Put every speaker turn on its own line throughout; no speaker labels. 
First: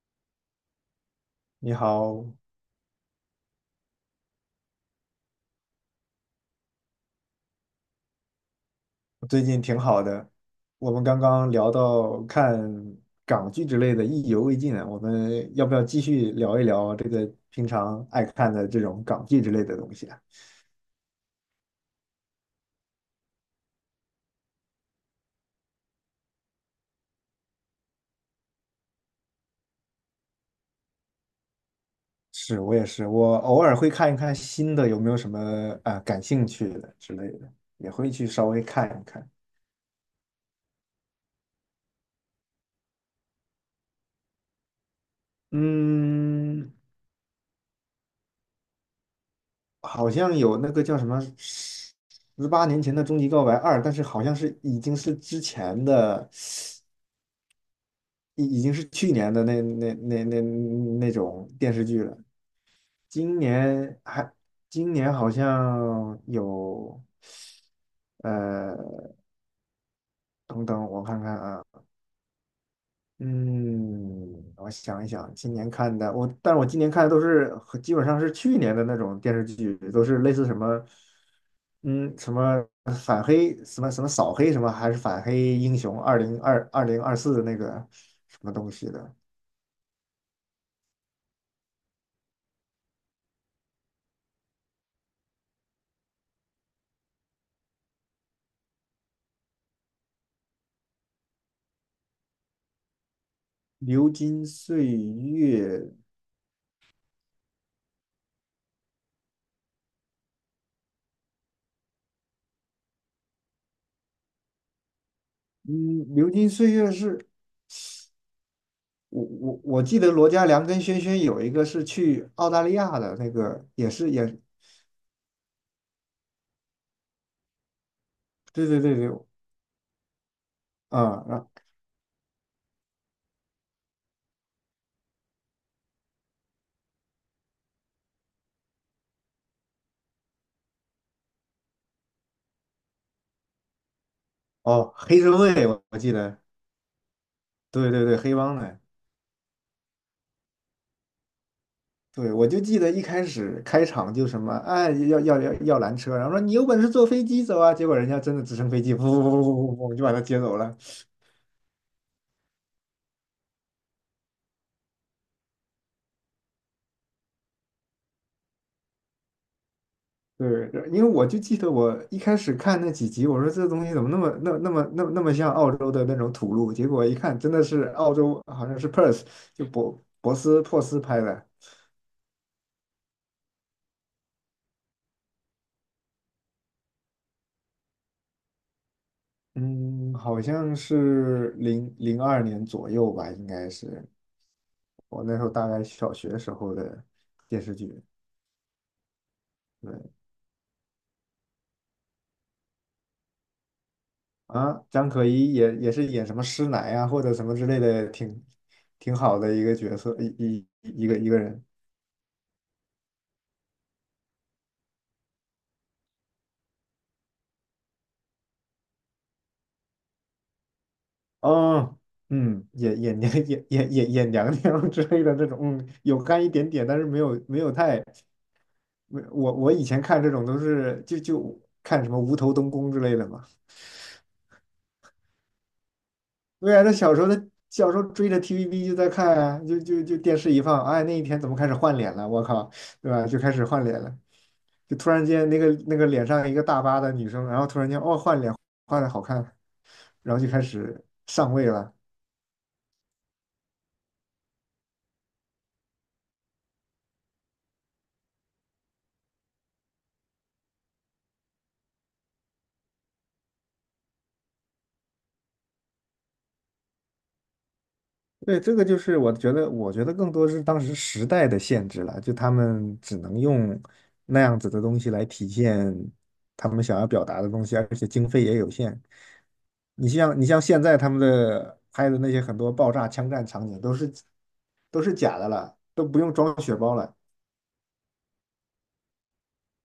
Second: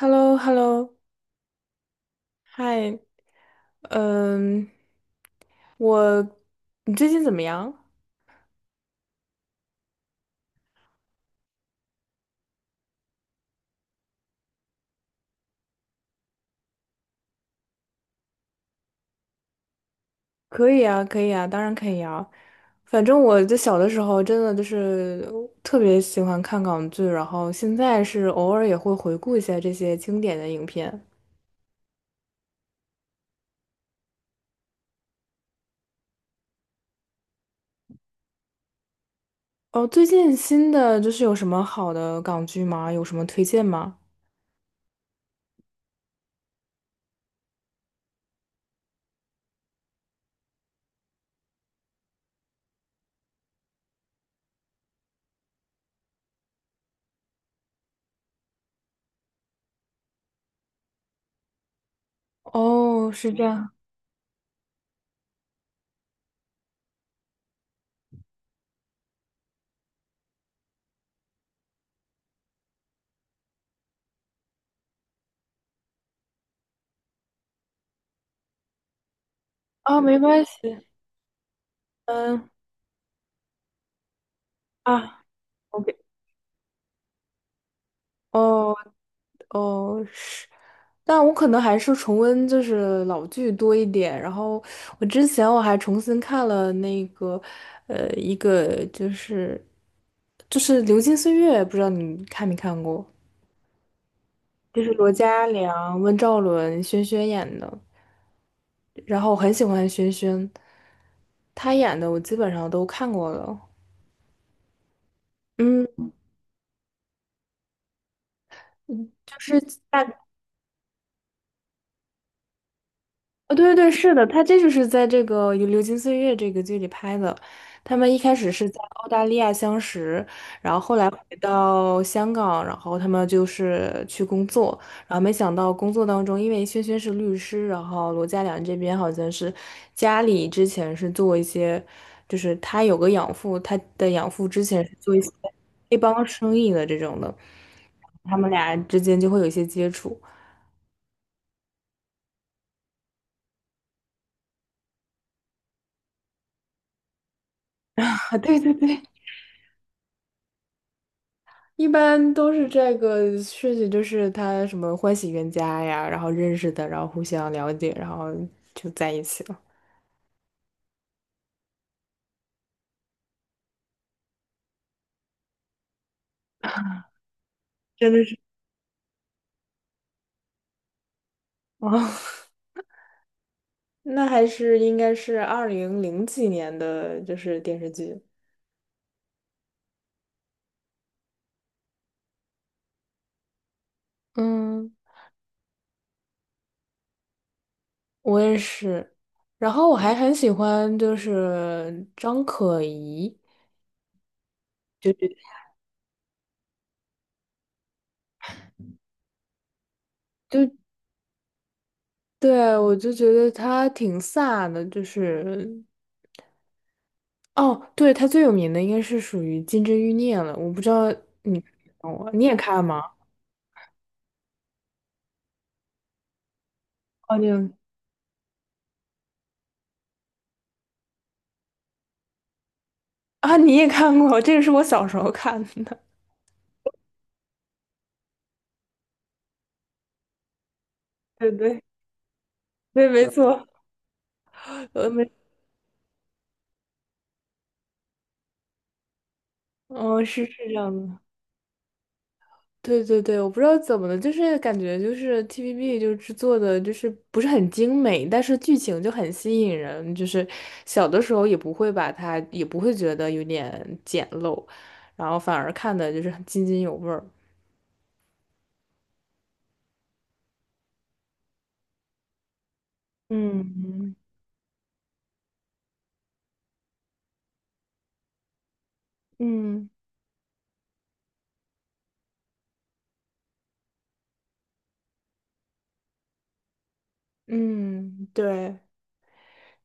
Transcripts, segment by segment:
h e l l o h e l l o
你好，
嗨。嗯，我，你最近怎么样？
我最近挺好的。我们刚刚聊到看港剧之类的，意犹未尽啊。我们要不要继续聊一聊这个平常爱看的这种港剧之类的东西啊？
可以啊，可以啊，当然可以啊。反正我在小的时候真的就是特别喜欢看港剧，然后现在是偶尔也会回顾一下这些经典的影片。
是，我也是，我偶尔会看一看新的，有没有什么啊、感兴趣的之类的，也会去稍微看一看。
哦，最近新的就是有什么好的港剧吗？有什么推荐吗？
嗯，好像有那个叫什么《十八年前的终极告白二》，但是好像是已经是之前的。已经是去年的那种电视剧了。
哦，是
今
这样。
年还，今年好像有，呃，等等，我看看啊，嗯，我想一想，今年看的我，但是我今年看的都是和基本上是去年的那种电视剧，
啊，
都
没
是类
关
似什
系。
么，嗯，什
嗯
么反黑，什么扫黑，什么还是
啊
反黑英
，OK。
雄二零二四的那个什么东
哦。
西的。
哦，是，但我可能还是重温就是老剧多一点。然后我之前我还重新看了那个，一个就是《流金岁月》，不知道你看没看过？
流金
就是
岁
罗嘉
月。
良、温兆伦、轩轩演的。然后我很喜欢轩轩，他演的我基本上都看过了。嗯，
嗯，流金岁月是我
就
我
是
我记
大
得罗嘉良跟轩轩有一个是去澳大利亚的那
啊，对
个，
对
也
对，
是
是的，
也，
他这就是在这个《流金岁月》这个剧里拍的。他们一开始是
对
在
对对
澳
对，
大利亚相识，然后后来
啊、
回到香港，然后他们就是去工作，然后没想到工作当中，因为轩轩是律师，然后罗嘉良这边好像是家里之前是做一些，就是他有个养父，他的养父之前
哦，
是做一
黑
些
社会我
黑
我记
帮
得。
生意的这种的，
对对对，黑
他们
帮
俩
的。
之间就会有一些接触。
对，我就记得一开始开场就什么，哎，要拦车，然后说你有本事坐飞机走啊，结果人家真
啊，
的直
对
升
对
飞机
对。
噗噗噗噗噗噗就把他接走了。
一般都是这个事情，就是他什么欢喜冤家呀，然后认识的，然后互相了解，然后就在一起了。
对，因为我就记得我一开始看那几集，我说这东西怎么那么像澳洲的那种土路，结果一看真的是
真
澳
的是
洲，好像是 Perth，就博博斯珀斯拍的。
哦，那还是应该是二零零几年的，就是电视剧。
嗯，好像是2002年左右吧，应该是
嗯，
我那时候大概小学时候的电视剧。
我也是。然后我还
对
很喜欢，就是张可颐，
啊，张
就
可颐也是演什么师奶啊，或者什么之类的，挺好的一个角色，一个人。
对，我就觉得她挺飒的，就是。哦，对，他最有名的应该是属于《金枝欲孽》了，我不知道你
哦，
看过你也
嗯，
看
眼
吗？
眼娘眼眼眼眼娘娘 之类的这种，有干一点点，但是没
哦，
有
你
没
有
有太，没我以前看这种都是就看什么无头东宫之类的 嘛。
啊，你也看过，这个是我小时候看的。
对啊，那小时候追着 TVB 就在看啊，就电视一放，哎，那一天怎
对
么开始
对
换脸了？我靠，
对，
对吧？
没
就开始
错，
换脸了，就突然
没
间那个脸上一个大疤的女生，然后突然间，哦，换脸换的好看，
嗯，
然后
是
就开
是这样
始
的。
上位了。
对对对，我不知道怎么的，就是感觉就是 TVB 就制作的，就是不是很精美，但是剧情就很吸引人，就是小的时候也不会把它，也不会觉得有点简陋，然后反而看的就是很津津有味儿。
对，这个就是我觉得，更多是当时时代的限制了，就他们只能用
嗯
那样子的东西来体现他们想要表达的东西，而且经费也有限。
嗯。
你像现在他们的拍的那些很多爆炸、枪战场景都是假的了，都不用装血包了。
嗯，对，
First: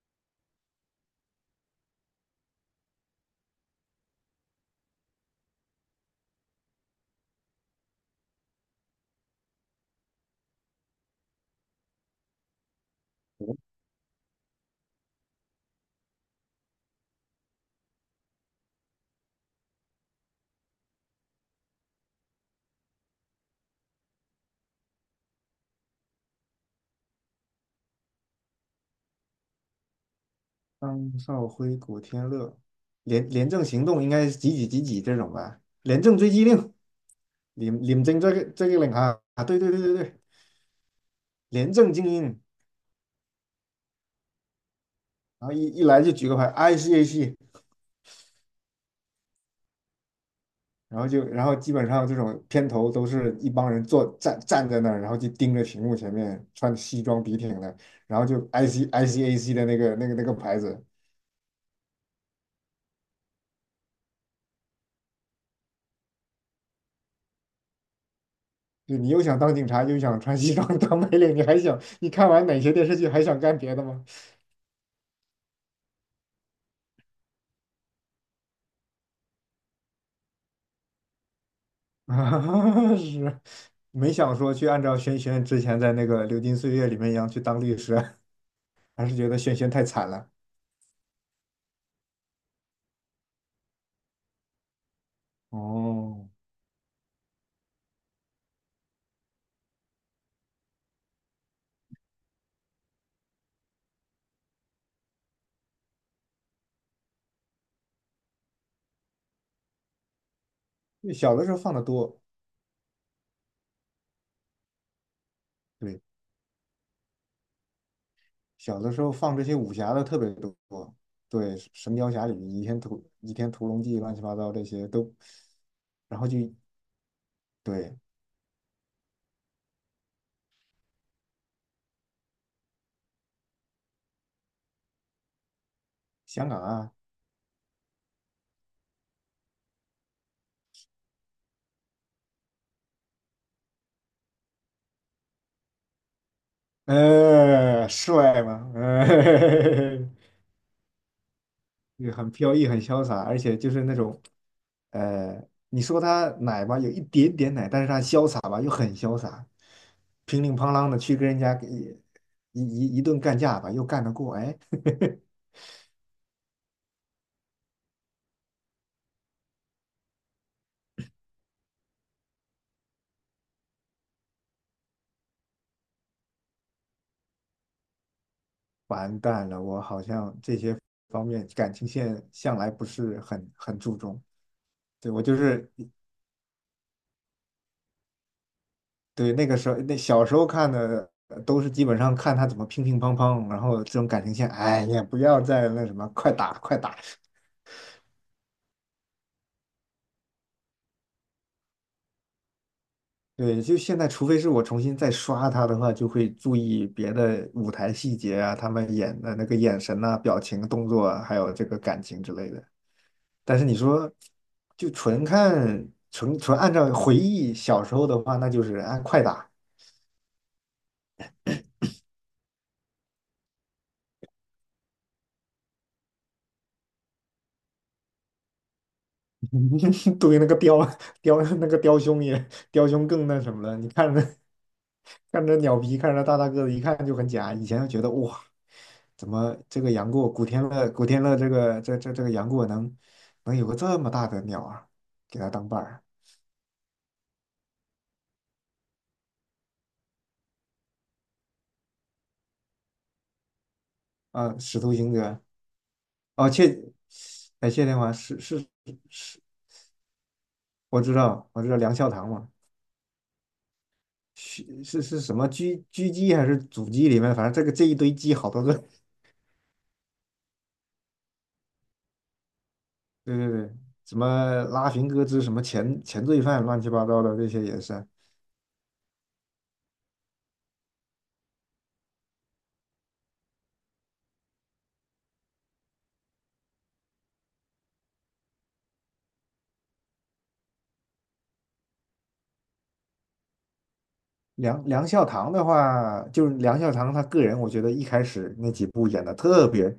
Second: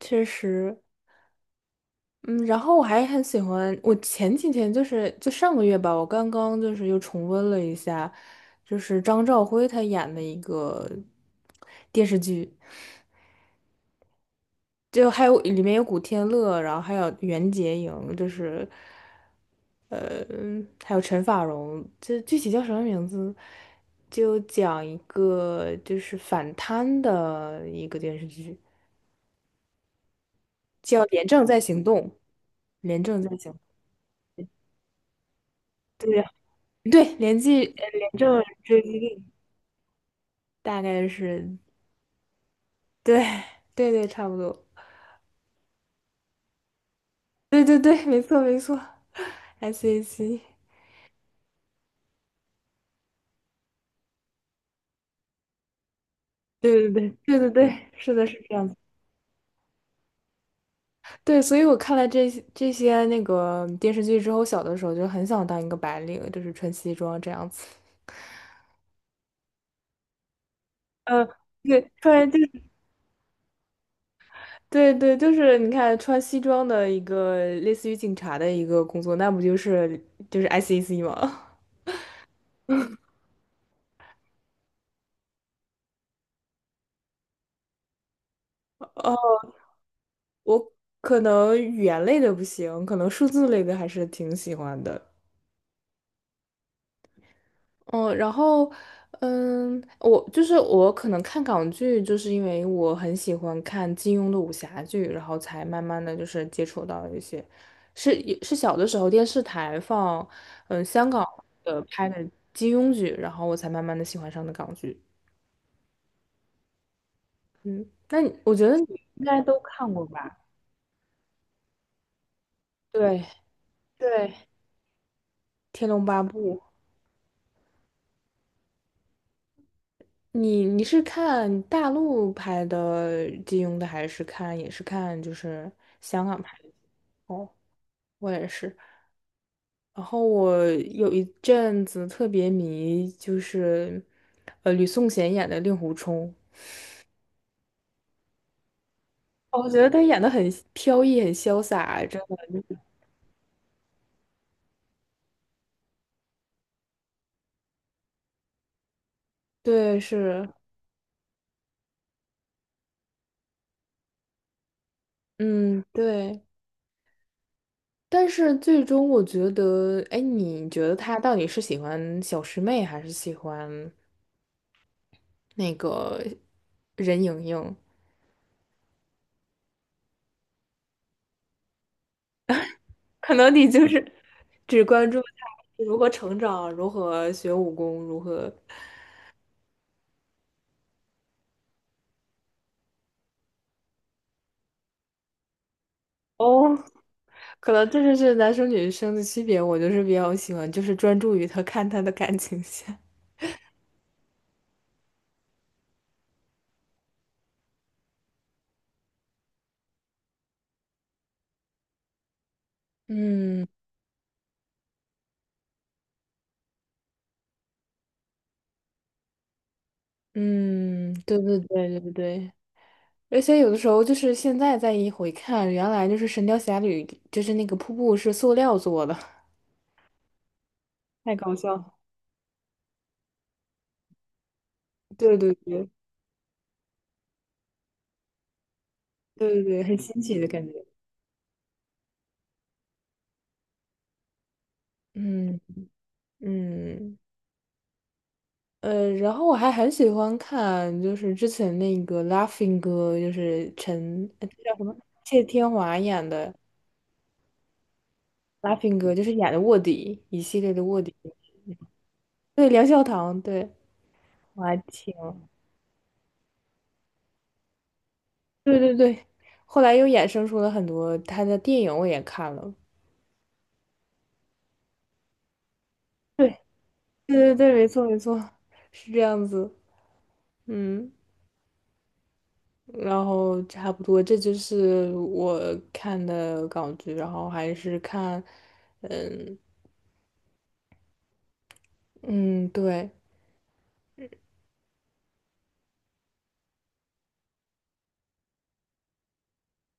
确实。嗯，然后我还很喜欢，我前几天就是就上个月吧，我刚刚就是又重温了一下，就是张兆辉他演的一个电视剧，就还有里面有古天乐，然后还有袁洁莹，就是呃，还有陈法蓉，这具体叫什么名字？就讲一个就是反贪的一个电视剧，叫
张
《廉政
少
在
辉、
行动》，
古天乐，
《廉政
廉
在
廉
行》。
政行动应该是几几几几这种吧？廉政
对
追缉令，
对，连记
廉廉
廉
政这
政
个这个
追
令
击
啊
令
啊，对对对对对，
大概是
廉政精英。
对对对，差不多，
然后一来就举个牌，ICAC，
对对对，没错没错，SAC，
然后就然后基本上这种片头都是一帮人坐站站在那儿，然后就盯着屏幕前面，穿
对对
西
对
装笔
对对
挺的，
对，是
然后
的，是
就
这样子。
IC ICAC 的那个牌子，
对，所以我看了这些那个电视剧之后，小的时候就很想当一个白领，就是穿西装这样子。
就你又想当警察，又想穿西装 当白
呃，
领，你还想
对，
你看
穿就
完哪
是
些电视剧还想干别的吗？
对对，就是你看穿西装的一个类似于警察的一个工作，那不就是 SEC 吗？
啊，是，没想说去按照轩轩之前在那个《流金岁月》里面一样去当律师，还是觉 得轩轩太惨了。
我可能语言类的不行，可能数字类的还是挺喜欢的。
哦，
嗯，然后，嗯，我就是我可能看港剧，就是因为我很喜欢看金庸的武侠剧，然后才慢慢的就是接触到一些，是也是小的时候电视台放，嗯，香港
小的时候放
的
的
拍
多，
的金庸剧，然后我才慢慢的喜欢上的港剧。
对。
嗯，那你我觉得
小的
你
时候
应
放
该
这些
都
武
看
侠的
过
特别
吧？
多，对，《神雕侠侣》、
对
倚天屠龙记》乱七
对，
八糟这些都，
《天龙
然
八
后就，
部》
对，
你是看大陆拍的金庸的，还是看也是看就是香港
香
拍
港
的？
啊，
哦，我也是。然后我有一阵子特别迷，就是吕颂贤演的令狐冲，
帅嘛，
哦我觉得他演的很飘逸，很潇 洒，
也
真
很飘
的。
逸，很潇洒，而且就是那种，呃，你说他奶吧，有一点点奶，但是他潇洒吧，又很潇洒，
对，
乒
是，
铃乓啷的去跟人家一顿干架吧，又干得过，哎，
嗯，对。但是最终我觉得，哎，你觉得他到底是喜欢小师妹，还是喜欢那个任盈盈？
完蛋了，我好像这些方面感情线向来不是
可
很
能你
很
就
注
是
重。
只关
对，
注
我就是
他如何成长、如何学武功、如何
对那个时候，那小时候看的都是基本上看他怎么乒乒乓乓，然后这种感情线，哎呀，不要再那什么，快打
哦，
快打。
可能这就是男生女生的区别。我就是比较喜欢，就是专注于他看他的感情线。
对，就现在，除非是我重新再刷他的话，就会注意别的舞台细节啊，他们演的那个眼神呐、表情、动作啊还有这个感情之类的。但是
嗯
你说，就纯看纯纯按照回忆小时候的话，那就是按快打。
嗯，对对对对对而且有的时候就是现在再一回看，原来就是《神雕侠侣》，就是那个瀑布是塑料做的，
对，那个雕
太搞笑了。
雕兄也雕兄更那什么了。你看，
对
看
对
着鸟
对
皮，看着大大个子，一看就很假。以前就觉得哇，怎
对
么
对
这
对，
个
很
杨
新
过
奇
古
的
天
感觉。
乐古天乐这个杨过能有个这么大的鸟啊，给他
嗯
当伴儿
嗯。然后我还很喜欢看，就是之前那个《Laughing 哥》，就是陈，
啊？
这叫
使
什
徒
么？
行者。
谢天华演
哦，
的
哎，谢天华是是
《Laughing 哥》，就是
是，
演的卧底一系列的卧
我
底。
知道我知道梁孝堂嘛。
对，梁孝堂，对，我
是
还
是
挺，
是什么狙击还是阻击里面，反正这个这一堆鸡好多
对
个，
对对。后来又衍生出了很多他的电影，我也看了。
对对对，什么拉平哥之什么前罪
对，
犯乱七八糟
对
的这
对
些
对，
也
没
是。
错没错，是这样子。嗯，然后差不多，这就是我看的港剧，然后还是看，嗯。嗯，对，
梁孝堂的话，就是梁孝堂他个人，我觉得一开始那几部演的特别，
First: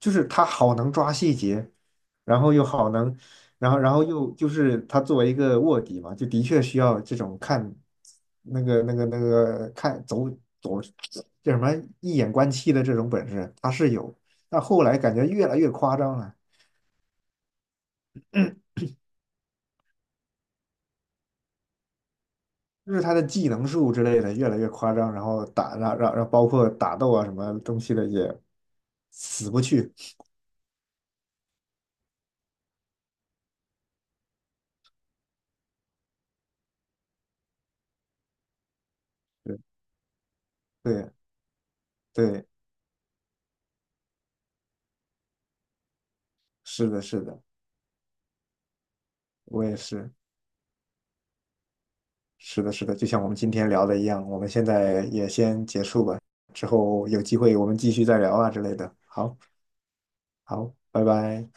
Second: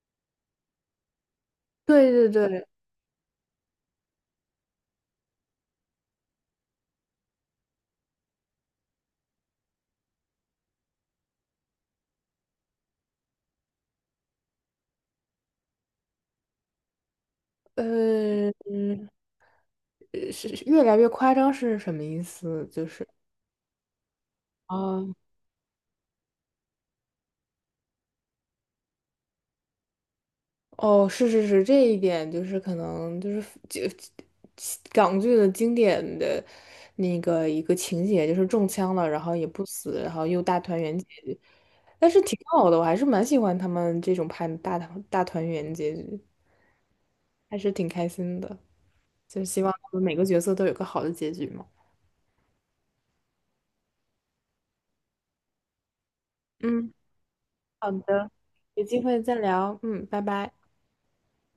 就是他好能抓细节，
对
然
对
后又
对，
好能，然后又就是他作为一个卧底嘛，就的确需要这种看那个那个那个看走走。叫什么一眼观七的这种本事，他是有，但后来感觉越来越夸张了，
嗯，是越来越夸张是什么意思？就
就是
是
他的技能树之类的越来越
啊，
夸张，然后打让让让包括打斗啊什么东西的也死不去。
哦，是是是，这一点就是可能就是港剧的经典的那个一个情节，就是中枪了，然后也
对
不死，然后又大团圆结
对
局，但是挺
对，
好的，我还是蛮喜欢他们这种拍的大团圆结局，
是的，是的，
还是挺开心的，就希
我
望
也
他们
是，
每个角色都有个好的结局嘛。
是的，是的，就像我们今天聊的一样，我们现在也先结束吧，之
嗯。
后有机会我们
好
继续再
的，
聊啊之类
有
的。
机会再
好，
聊，嗯，拜拜。
好，拜拜。